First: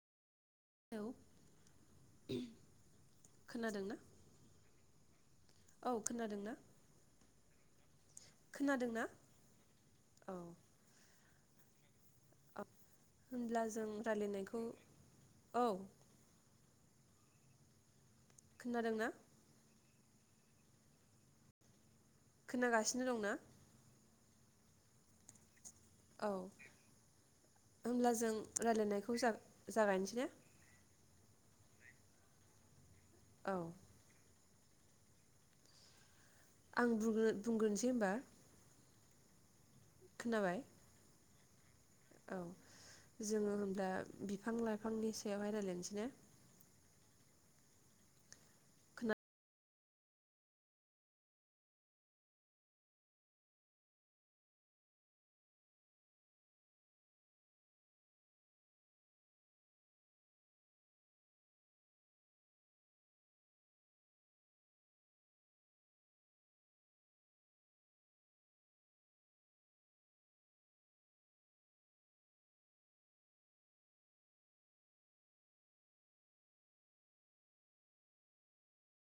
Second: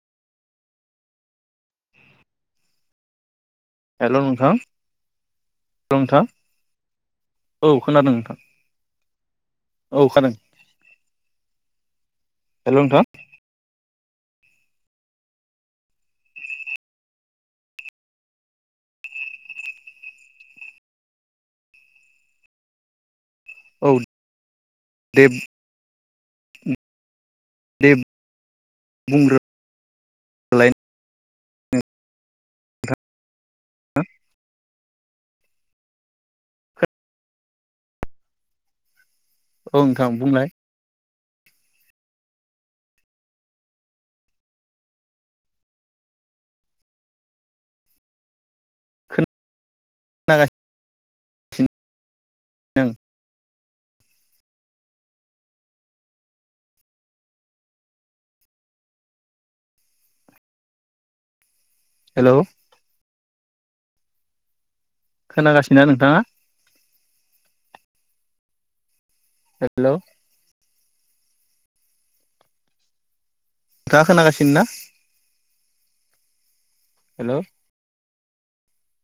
hello [unintelligible] खोनादों ना hello नोंथां हेल' औ नोंथां खोनादोंना औ खोनादों नोंथां खोनादोंना औ खोना अ होनब्ला जों रायलायनायखौ औ खोनादों ना खोनागासिनो दंना [unintelligible] औ दे होमब्ला जों रायलायनायखौ बुंग्रोलाय जा-जागायनोसै ना [inaudible] औ नोंथां औ आं बुंग्रो-बुंग्रोनसै होमबा औ नोंथां बुंलाय औ जोङो होमब्ला बिफां लाइफांनि सायावहाय रायलायनसै ने खोना खोना [inaudible] गा [inaudible] सिनो हेलौ खोनागासिनोना नोंथाङा हे-लौ थाङा खोनागासिनो ना हेलौ